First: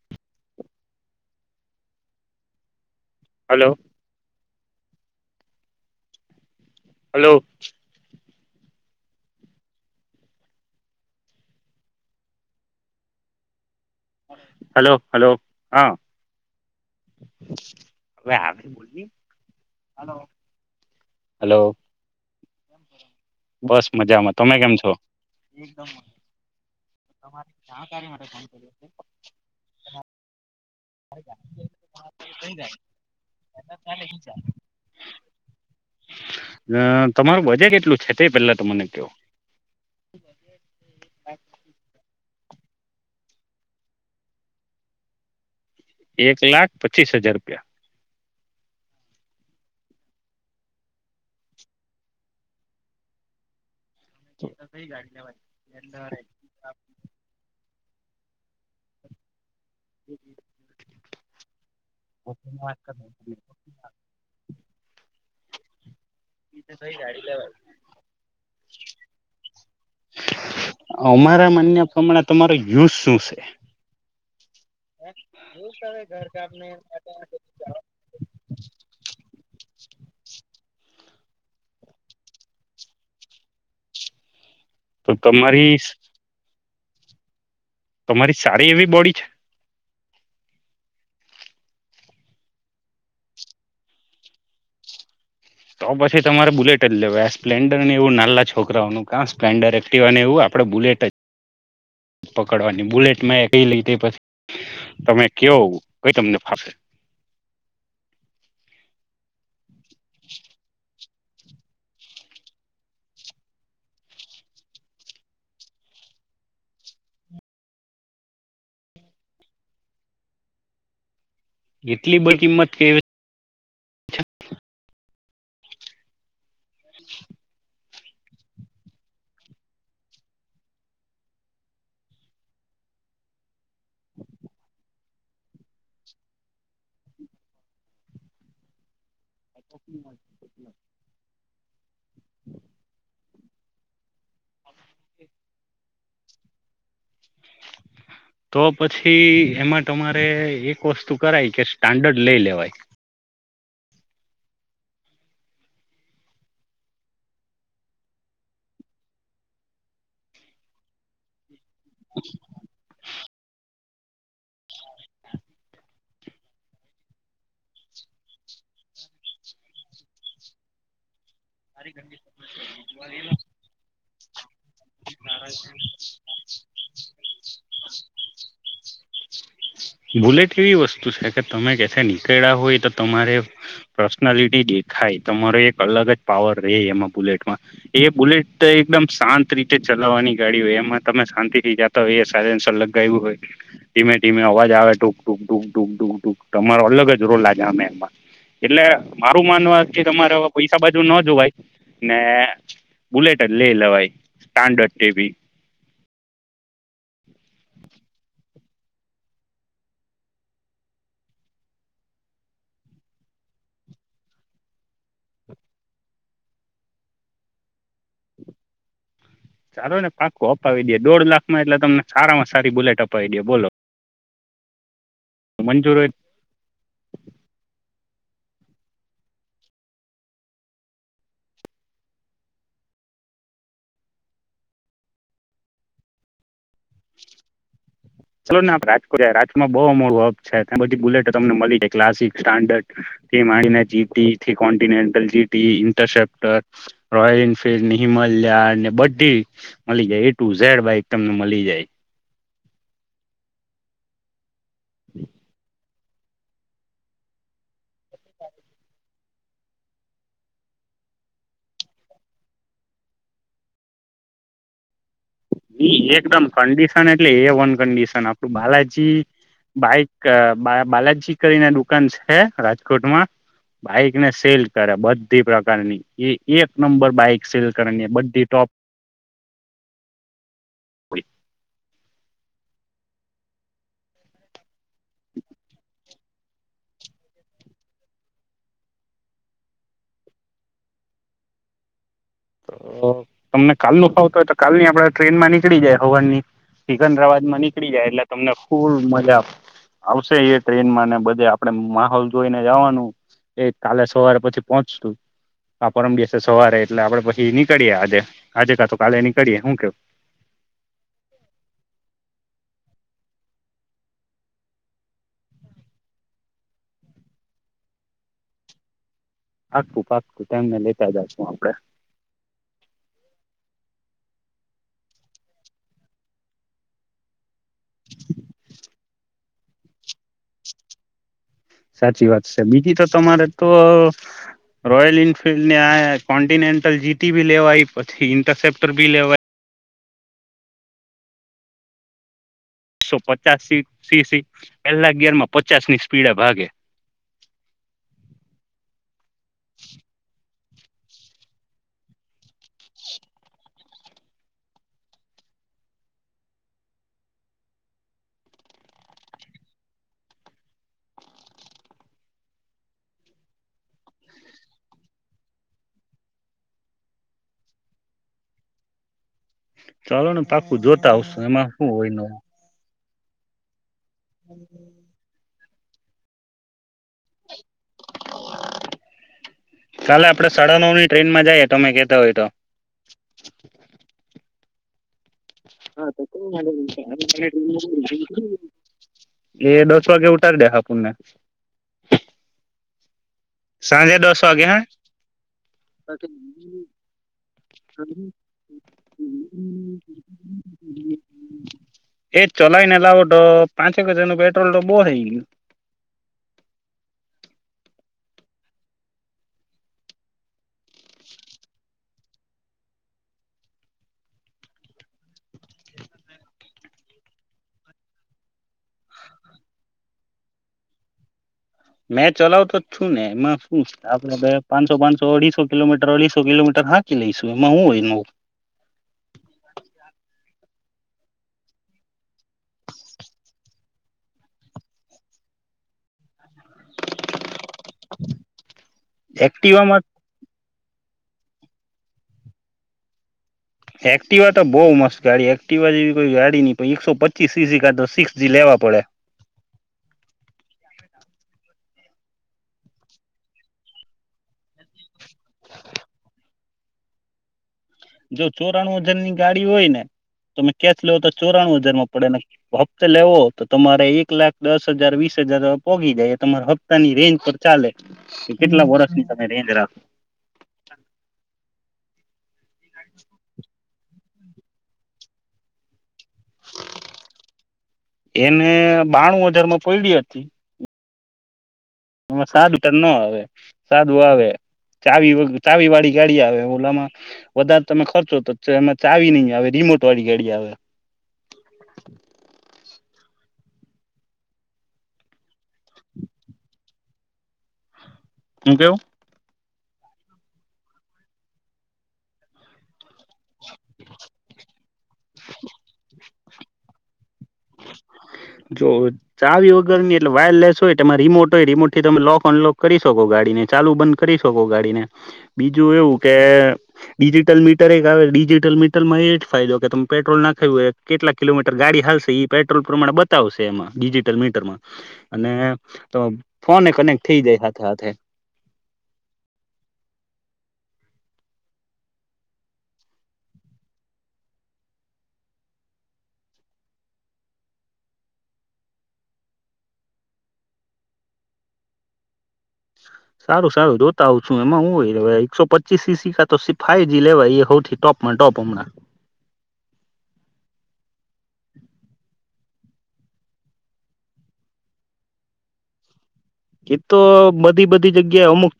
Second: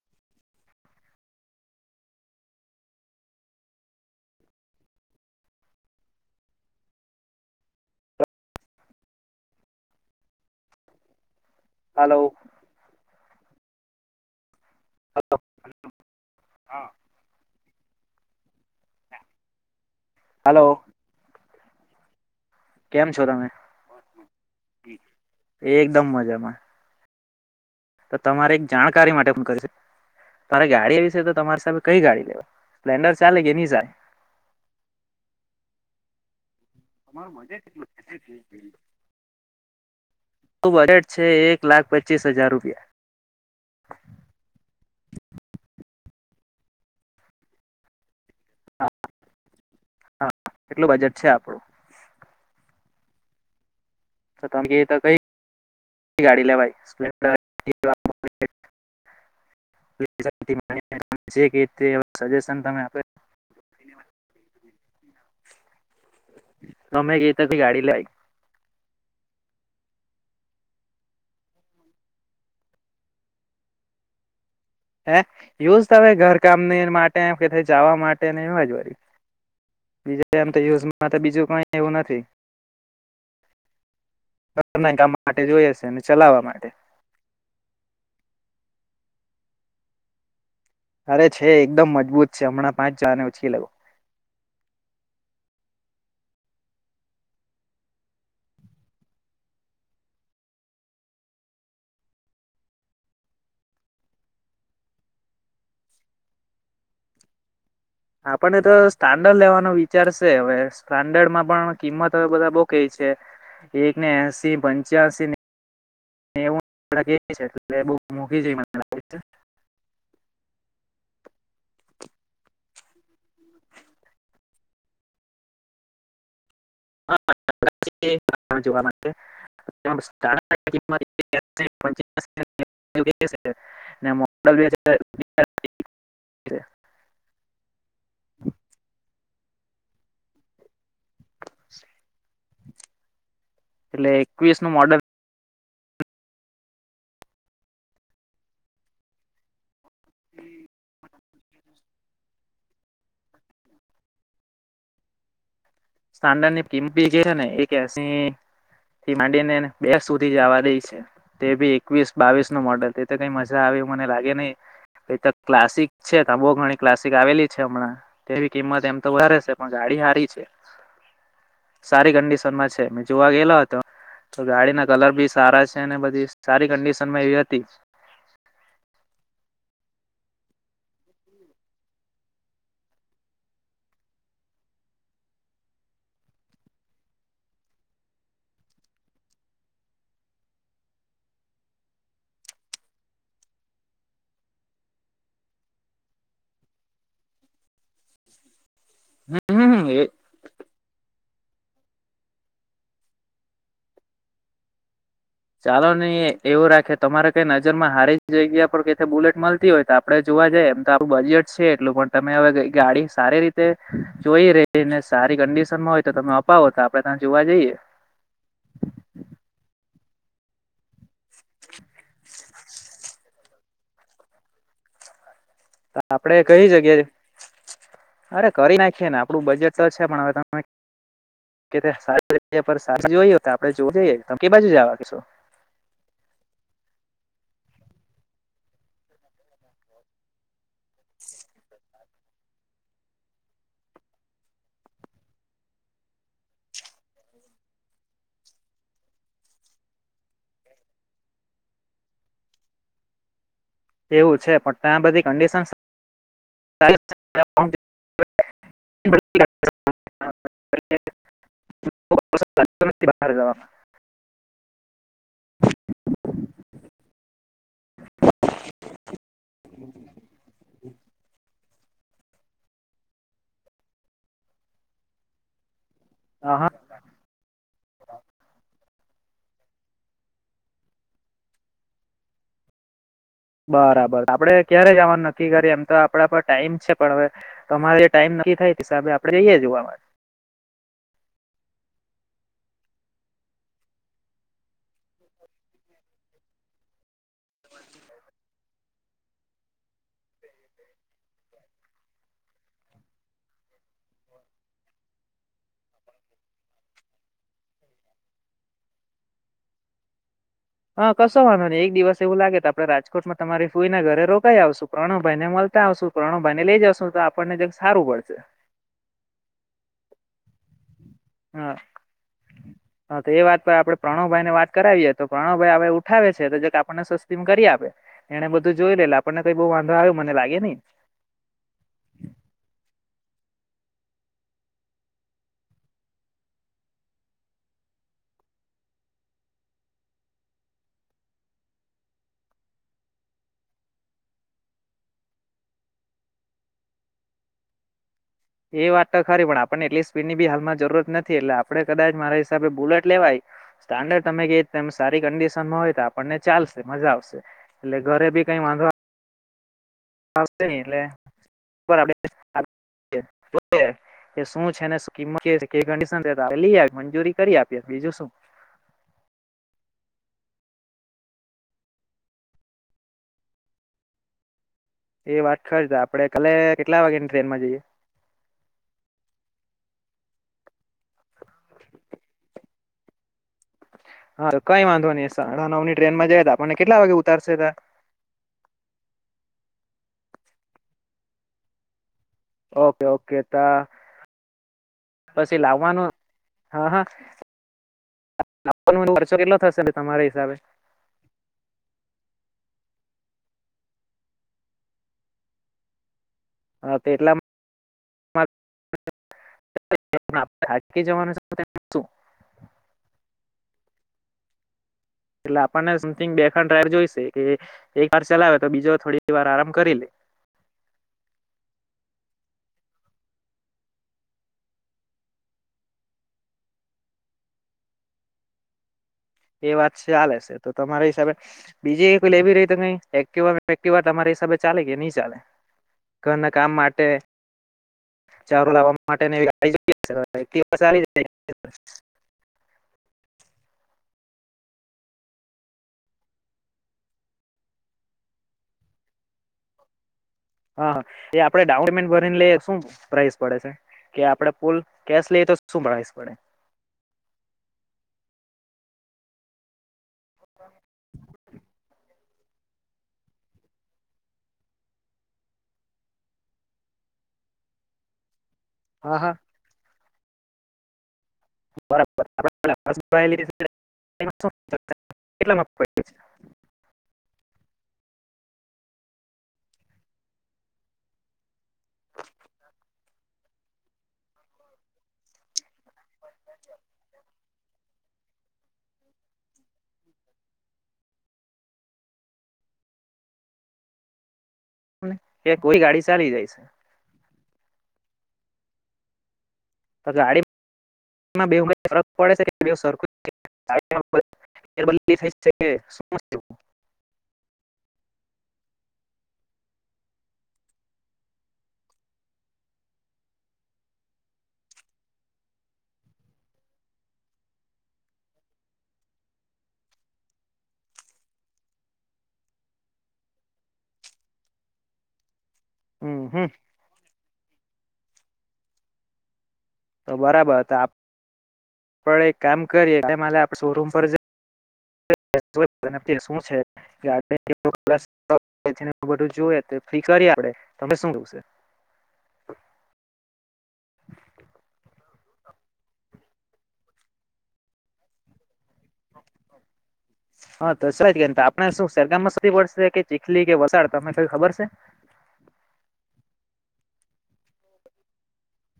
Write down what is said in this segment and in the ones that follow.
[inaudible] Hello. Hello. Hello. Hello hello હા હવે. Hello hello કેમ છો તમે બસ મજામાં. તમે કેમ છો? એકદમ મજામાં તો તમારે એક જાણકારી માટે પણ કરીશ. ગાડી વિશે તો તમારી સામે કઈ ગાડી લેવા. સ્પ્લેન્ડર ચાલે કે એની જાય? [inaudible] અ તમારું મજે કેટલું છે? તે પેલા ત મને કયો. બજેટ છે એક લાખ પચીસ હજાર રૂપ. [inaudible] એક લાખ પચીસ હજાર રૂપિયા? હા! કેટલું બજેટ છે આપડું? કે તો કઈ ગાડી લેવાય? સ્પ્ન્ડ [inaudible] જે કેય તે સજેશન મને આપે. [unintelligible] તમે ક્યાંથી ગાડી લાવ્યા? અમારા માન્ય પ્રમાણે તમારો યુઝ શું છે? હે એવું જ તમે ઘરકામ માટે કે જવા માટે ને એવા જ વળી. [unintelligible] બીજા એમ તો યુઝમાં બીજું કઈ એવું નથી. ઘર ના કામ તો માટે જોઈએ તમારી છે ને ચલાવવા માટે. તમારી સારી એવી બોડી છે. અરે, છે એકદમ મજબૂત છે. હમણાં પાંચ હજાર ને ઓછી લેવો. તો પછી તમારે બુલેટ જ લેવાય. આ સ્પ્લેન્ડર ને એવું નાલા છોકરાઓનું. સ્પ્લેન્ડર, એક્ટિવ અને એવું, આપણે બુલેટ જ. પકડવાની બુલેટમાં કંઈ લઈ તે પછી તમે કેવો, કંઈ તમને ફાવે. આપણને તો સ્ટાન્ડર્ડ લેવાનો વિચાર સે હવે. સ્ટાન્ડર્ડ માં પણ કિંમત હવે બધા બઉ કંઈ છે. એકને એસી, પંચ્યાસી ને. એવું કે છે, એટલે કે મૂકી જો મને લાગે છે. [unintelligible] એટલી બહુ કિંમત કહેવાય. હા, જોવા માટે છે. [unintelligible] મોલ [unintelligible] [unintelligible] પટ [unintelligible] [unintelligible] એટલે એકવીસ નું મોડલ છે. તો પછી એમાં તમારે એક વસ્તુ. કરાય કે સ્ટાન્ડર્ડ લઈ લેવાય. સ્ટાન્ડર્ડ ની કિંમત બી જે છે ને એક એસી. થી માંડીને બે સુધી જવા દે છે તે બી. એકવીસ, બાવીસ નું મોડેલ, તે તો કંઈ મજા આવે મને લાગે નહીં. એ તો ક્લાસિક છે. તે બહુ ઘણી ક્લાસિક આવેલી છે હમણાં. તેવી કિંમત એમ તો વધારે છે, પણ ગાડી. તૈયારી છે. સારી કંડિશનમાં છે. મે જોવા ગયેલો હતો. તો ગાડીના કલર બી સારા છે, અને બધી સારી કન્ડિશનમાં એવી હતી. બુલેટ એવી વસ્તુ છે કે, તમે કેથે નીકળ્યા હોય, તો તમારે પર્સનાલિટી દેખાય. થાય, તમારો એક અલગ જ પાવર રહે એમાં. બુલેટમાં, એ બુલેટ એકદમ શાંત રીતે. ચલાવવાની ગાડી હોય, એમાં તમે શાંતિ થી જતા હોય. એ સસર લગાવ્યું હોય, ધીમે ધીમે અવાજ. આવે, ઢૂક-ઢૂક-ઢૂક-ઢૂક-ઢૂકૂક, તમારો અલગ જ રોલા જામે. એટલે, મારું હમ માનવા એ કે તમારે હવે પૈસા બાજુ ન. ને બુલેટ લે લેવાય, સ્ટાન્ડર્ડ જેવી. ચાલો, નહીં એવું રાખે. તમારે કઈ નજર માં હારી જવાય. બુલેટ મળતી હોય, તો આપડે જોવા જઈએ. એમ તો આપણું બજેટ છે એટલું, પણ તમે હવે ગાડી સારી રીતે. જોઈ રહીને, સારી કંડિશન માં હોય, તો તમે અપાવો, તો આપડે ત્યાં જોવા જઈએ. [unintelligible] સારો ને પાકો અપાવી દે, દોઢ લાખમાં. એટલે તમને સારામાં સારી બુલેટ અપાવી દે, બોલો. મંજૂર હોય આપડે કંઈ જગ્યાએ અરે, કરી નાખીએ ને. આપડું બજેટ તો છે, પણ હવે તમે. કે સારી જોઈએ, તો આપડે જોવું જઈએ. તમે કે, બાજુ જવા કેશો. [unintelligible] ચાલો ને, આપણે રાજકોટ. રાજકોમાં બહુ મોડું હબ છે, તેમાંથી બધી બુલેટો તમને મળી જાય, ક્લાસિક, સ્ટાન્ડર્ડ. માણીના જી કોન્ટિનેન્ટલ જીટી ઇન્ટરસેપ્ટર રોયલ એન્ફિલ્ડમ મળ બધી મળી જાય એટું ઝર ભાઈ તમને મળી જાય એવું છે પણ ત્યાં બધી કંડિશન [unintelligible] [unintelligible] એકદમ કંડીિશન એટલે એ વનકંડિશન આપડું બાલાજી બાઈક બા બાલાજી કરી ના દુકાન છે રાજકોટમાં બાઈકને સેલ કરે બધી પ્રકારની એ એક નંબર બાઈક સેલ કરવાની બડી ટોપ બય બરાબર આપડે ક્યારે જવાનું નક્કી કરીએ એમ તો આપડા પર ટાઈમ છે પણ હવે તમારે ટાઈમ થાય હિસાબે આપડે જઈએે જોવા મળ [unintelligible] તો તમને કાલ ન ખાવત હોય તો કાલની આપણે ટ્રેન માં નીકળી જાય હવાન ની સિકન્દરાબાદ માં નીકળી જાય એટલે તમને ખુબ મજા આવશે એ ટ્રેનમાં ને બધે આપડે માહોલ જોઈને જવાનું એ કાલે સવારે પછી પહોંચતું આ પરમ બશે સવારે એટલે આપડે પછી એ નીકળીયે આજે આજે કાતો કાલે નીકળીે હું કેવ હા કશો વાનો ને એક દિવસ એવું લાગે ત આપણે રાજકોટમાં તમારી ફૂઈને ઘરે રોકાઈ આવશું પ્રાણુભાઈને મળતા આવશું પ્રાણુભાઈને લઈ જાવશું તો આપણને સારું પડશે આું પાક હા હા તો એ વાત પણ આપડે પ્રણવભાઈ ને વાત કરાવીએે તો પ્રણવભાઈ હ ઉઠાવે છે તો જે આપને સસ્તી કરી આપ એને બધું જોઈ લેલ આપણને કઈ બ વાંધો આવ્યો મને લાગે નને સાચી વાત છે બીજી તો તમારે તો રોયલ ન્ફિલ્ડ ને આ કોન્ટિનેન્ટલ જીટી બી લેવાય પછી ઇન્ટરસેપ્ટર બી લેવાય એકસો પચાસી સી પહેલા ગેરમાં પચાસ ની સ્પીડ ભાગે [unintelligible] એ વાત તો ખરી પણ આપણને એટલી સ્પીડ ની બી હાલમાં જરૂરત નથી એટલે આપડે કદાચ મારા હિસાબે બુલેટ લેવાય સ્ટાન્ડર્ડ તમે કે સારી કન્ડિશનમાં હોય તો આપણને ચાલશે મજા આવશે એટલે ઘરે બી કઈ વાંધો આવશે ન એટલે એ શું છે ને કિંમત આપ લઈ મંજૂરી કરી આપી બીજું શું ચાલોને પાકું જોતા આવશ એમાં શું હોય ન હમ એ વાત ખર છે આપડે કાલે કેટલા વાગ્યા ની ટ્રેનમાં જઈએ કાલે આપડે સાડા નવ ની ટ્રેનમાં જઈએ તો અમે કેતા હોય તો હા કઈ વાંધવા ન ઉતારશે તા [unintelligible] વાગે ઉઠાર દે હા પુને ઓકે ઓકે તા સાંજે દસ વાગે પછી લાવવાનું હા હા ખર્ચો કેટલો થશે તમારા હિસાબે હે [inaudible] ચલાવીને લાવો તો પાંચેક હજાર નું પેટ્રોલ તો બહ થઈ ગું હા તો એટલામાં [unintelligible] [inaudible] એટલે આપણને સમથિંગ બેખાંડડ જોઈશે કે એક વાર ચલાવે તો બીજો થોડી વાર આરામ કરી લે [unintelligible] મેં ચલાવતો જ છું ને એમાં શું આપડે પાંચસો પાંચસો અઢીસો કિલોમીટર અઢીસો કિલોમીટર ભાકી લઈશું. એમાં હું હોયનું? એ વાત છે ચલે છે. તો તમારા હિસાબે, બીજી કોઈ લેવી રહી તો કઈ એક્ટવાવા તમારા હિસાબે ચાલે કે નહી ચાલે? ઘરના કામ માટે ચારો લાવવામાં. એક્ટિવામાં [inaudible] એક્ટિવા તો બહુ મસ્ત ગાડી. એક્ટિવા જેવી કોઈ ગાડી નહી. પણ એકસો પચીસ સીસી કા તો સિક્સ જી લેવા. પડે. હા હા! એ આપડે ડાઉન પેમેન્ટ ભરીને લઈ શું પ્રાઈસ પડે છે? કે આપડે પલ કેશ લ. તો શું પ્રાઈઝ પડે? જો ચોરાણું વજનની ગાડી હોય ને. તમે કેશ લેવો તો ચોરાણું હજારમાં પડે ને. હપ્તે લેવો તો, તમારે એક લાખ દસ હજાર વીસ. પોગી જાય. તમા હપ્તા ની રેન્જ પર ચાલે કે કેટલા હા વરષની હા તમે રેન્જ રાખો. [inaudible] એને બાણું હજાર માં પડડી હતી. એ સાદું ટ ન આવે. સાદું આવે. ચાવ ચાવી વાળી ગાડી આવે ઓલામાં. વધારે તમે ખર્ચો તો એમાં ચાવી નહી આવે. રિમોટ વાળી ગાડી આવે. કે કોઈ ગાડી ચાલી જાય છે. હું કેવું? ગાડી બે ફરક પડે છે. સરખું [inaudible] જો ચાવી વગર ની એટલે વાયરલેસ હોય. એમાં રિમોટ હોય રિમોટ થી. તમે લોક અનલોક કરી શકો ગાડી ચાલુ બંધ કરી શકો ગાડીને. બીજું એવું કે ડિજિટલ મીટર આવે. ડિજિટલ મીટલમાં એ જ ફાયદો ઉઠાવે કે, તમે પેટ્રોલ ના ખું એ કેટલા કિલોમીટર ગાડી હાલશે એ પેટ્રોલ પ્રમાણે. શે એમાં ડિજિટલ મીટરમાં. અને તો હમ હમ ફોન કનેક. થઠી જે હાથે હાથે. તો બરાબર. તો આપ આપ એક કામ કરીએ આપ શોરૂમ પર જ. [inaudible] શું છે? કે આપ બધું જોએ ફ્રી કરી. [unintelligible] [inaudible] સારું સારું. જોતા હોઉં છું. એમાં હું હોય એકસો પચીસ સી સી્કા તો ફાઇ જી લેવાય એ સૌ ટોપમાં ટોપ. [unintelligible] હા તો સ કે આપડણે શું સરરગામમાં સી પડશે કે ચીખલી કે વસાડ તનેઈ ખબર છે? એતો બધી બધી જગ્યાએ અમુક.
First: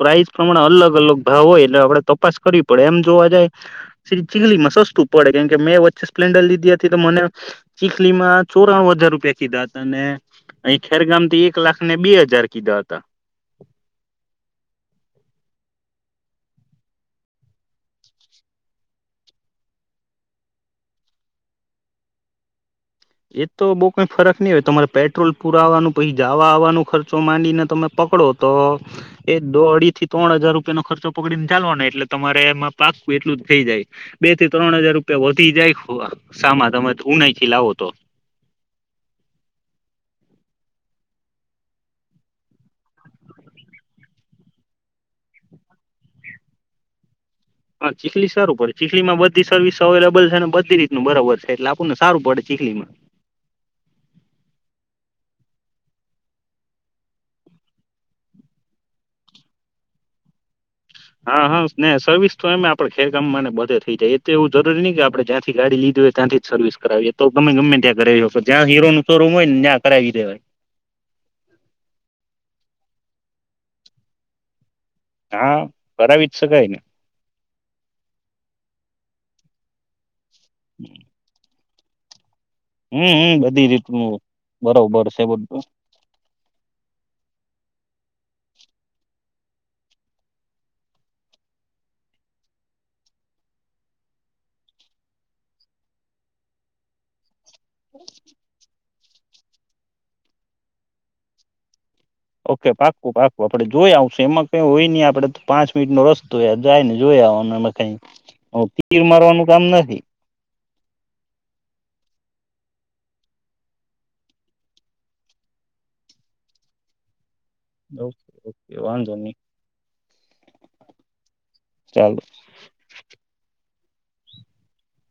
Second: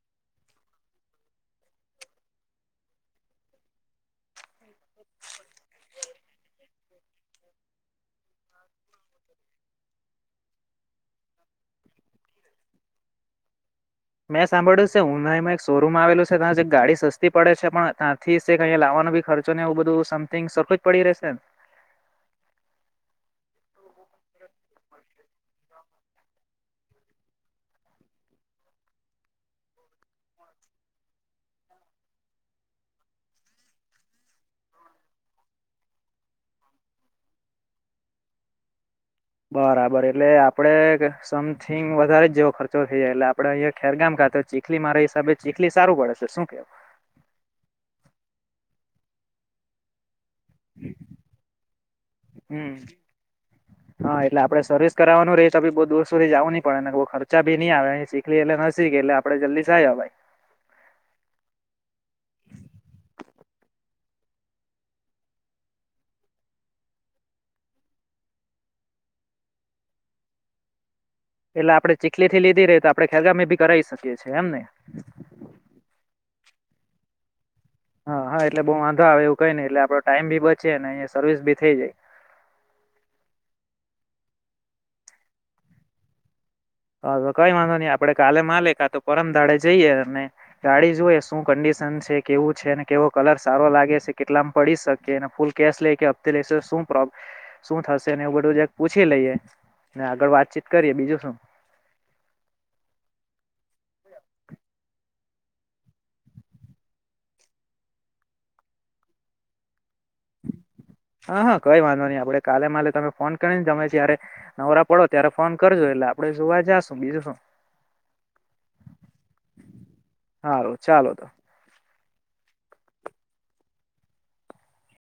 પ્રાઇસ પ્રમાણે અલગ અલગ ભાવ હોય. એટલે આપડે તપાસ કરવી પડે એમ જોવા જાય, ચીગલી મસા. સસ્તું પડે. કેમ કે મેં વચ્ચે સ્પ્લેન્ડર લીધી હતી તો, મને ચીખલીમાં ચોરાણું હજાર રૂપિયા કીધા હતા. અને અહી ખેરગામથી એક લાખને બે હજાર કીધા હતા. મેં સાંભળ્યું છે. હું નામાં એક સો રૂમ આવેલું છે ત્યાં ગાડી સસ્તી પડે છે. પણ ત્યાંથી કહીયા લાવવાનો બ ખર્ચ ને એવ બધું સમથિંગ સરું. પડી રહેશે. [inaudible] એ તો બઉ કઈ ફરક નહી હોય. તમારે પેટ્રોલ પૂરા આવવાનું પછી જવા આવવાનો ખર્ચો માંડીને તમે. પકડો તો એ દો અઢી થી ત્રણ હજાર રૂપિયા નો ખર્ચો પકડી ને ચાલવાનો. એટલે તમારે એમાં પાક એટલું જ થઈ જાય. બે થી ત્રણ હજાર રૂપિયા વધી જાય સામાં તમે ઉનાખથી લાવો. તો બરાબર. એટલે આપડે સમથિંગ વધારે જ જેવો ખર્ચો થઇ જાય. એટલે આપડે અહીયાયા ખેરગામ. તો ચીખલી મારા હિસાબે ચીખલી સારું પડે છે. શું કેવું? હા! ચીખલી સારું પડે. ચીખલી માં બધી સર્વિસ અવેલેબલ છે. ને બધી રીતનું બરાબર છે. એટલે આપુંને સારું પડે ચીખલીમાં. હમ કરનું રે તોી બઉુ દોસ્ સુધથી જવું ન પે ને ખર્ચાી નઈ આવે એ શીખલી એટલે શીખે એટલે આપણે જલ્દી જાય ભાઈ. [inaudible] હા હા ને સર્વિસ તો એમ આપડે ખેરકામ માં બધે થઈ જાય એલે એવું જરૂરી નહી કે આપણેે જયાંથી ગાડી લીધી ત્યાંથી જ સર્વિસ કરાવીએ તો ગમે ગમે ત્યાં કરાવી આવશો જ્યાં હીરોનું શોરૂમ હોય ને ત્યાં કરાવી દેવાય. [inaudible] એટલે આપડણે ચીખલી થી લીધી રહી તો આપડે ખેરગામી ભી કરાવી શકીએ છીએ એમ ને. હા કરાવી જ શકાયન. હા હા એટલે બઉ વાંધો આવે એવું કઈ નહી એટલે આપડો ટાઈમ બી બચે ને અહીયા સર્વિસ બી થઈ જાય. હમ્મ હું બધી રીતનું બરોબર છે બધું હવે કઈ વાંધો નહી આપડે કાલે માલે કા તો પરમધાડે જઈએ અને ગાડી જોઈએ શું કંડિશન છે કેવું છે અને કેવો કલર સારો લાગે છે કેટલામ પડી શકે ફૂલ કેશ લે કે હપ્તે લેશું. હું પ્રો શું થશે ને એવું બધું પૂછી લઈએ ને આગળ વાતચીત કરીએ બીજું શું ઓકે પાકું પાકું આપડે જોઈ આવ એમાં કઈ હોય નહી આપડે તો પાંચ મિનિટનો રસ્તો જાય ને જોય ત્યાં હો કઈ તીર મારવાનું કામ નથી. હા હા કઈ વાંધો નઈ આપડે કાલે માલે તમે ફોન કરીને તમે જય્યારે નવરા પડો ત્યારે ફોન કરજો એટલે આપડે જોવા જાશું બીજું શું ઓકે ઓકે વાંધો નહી. હારુ ચાલો તાણ. ચાલો.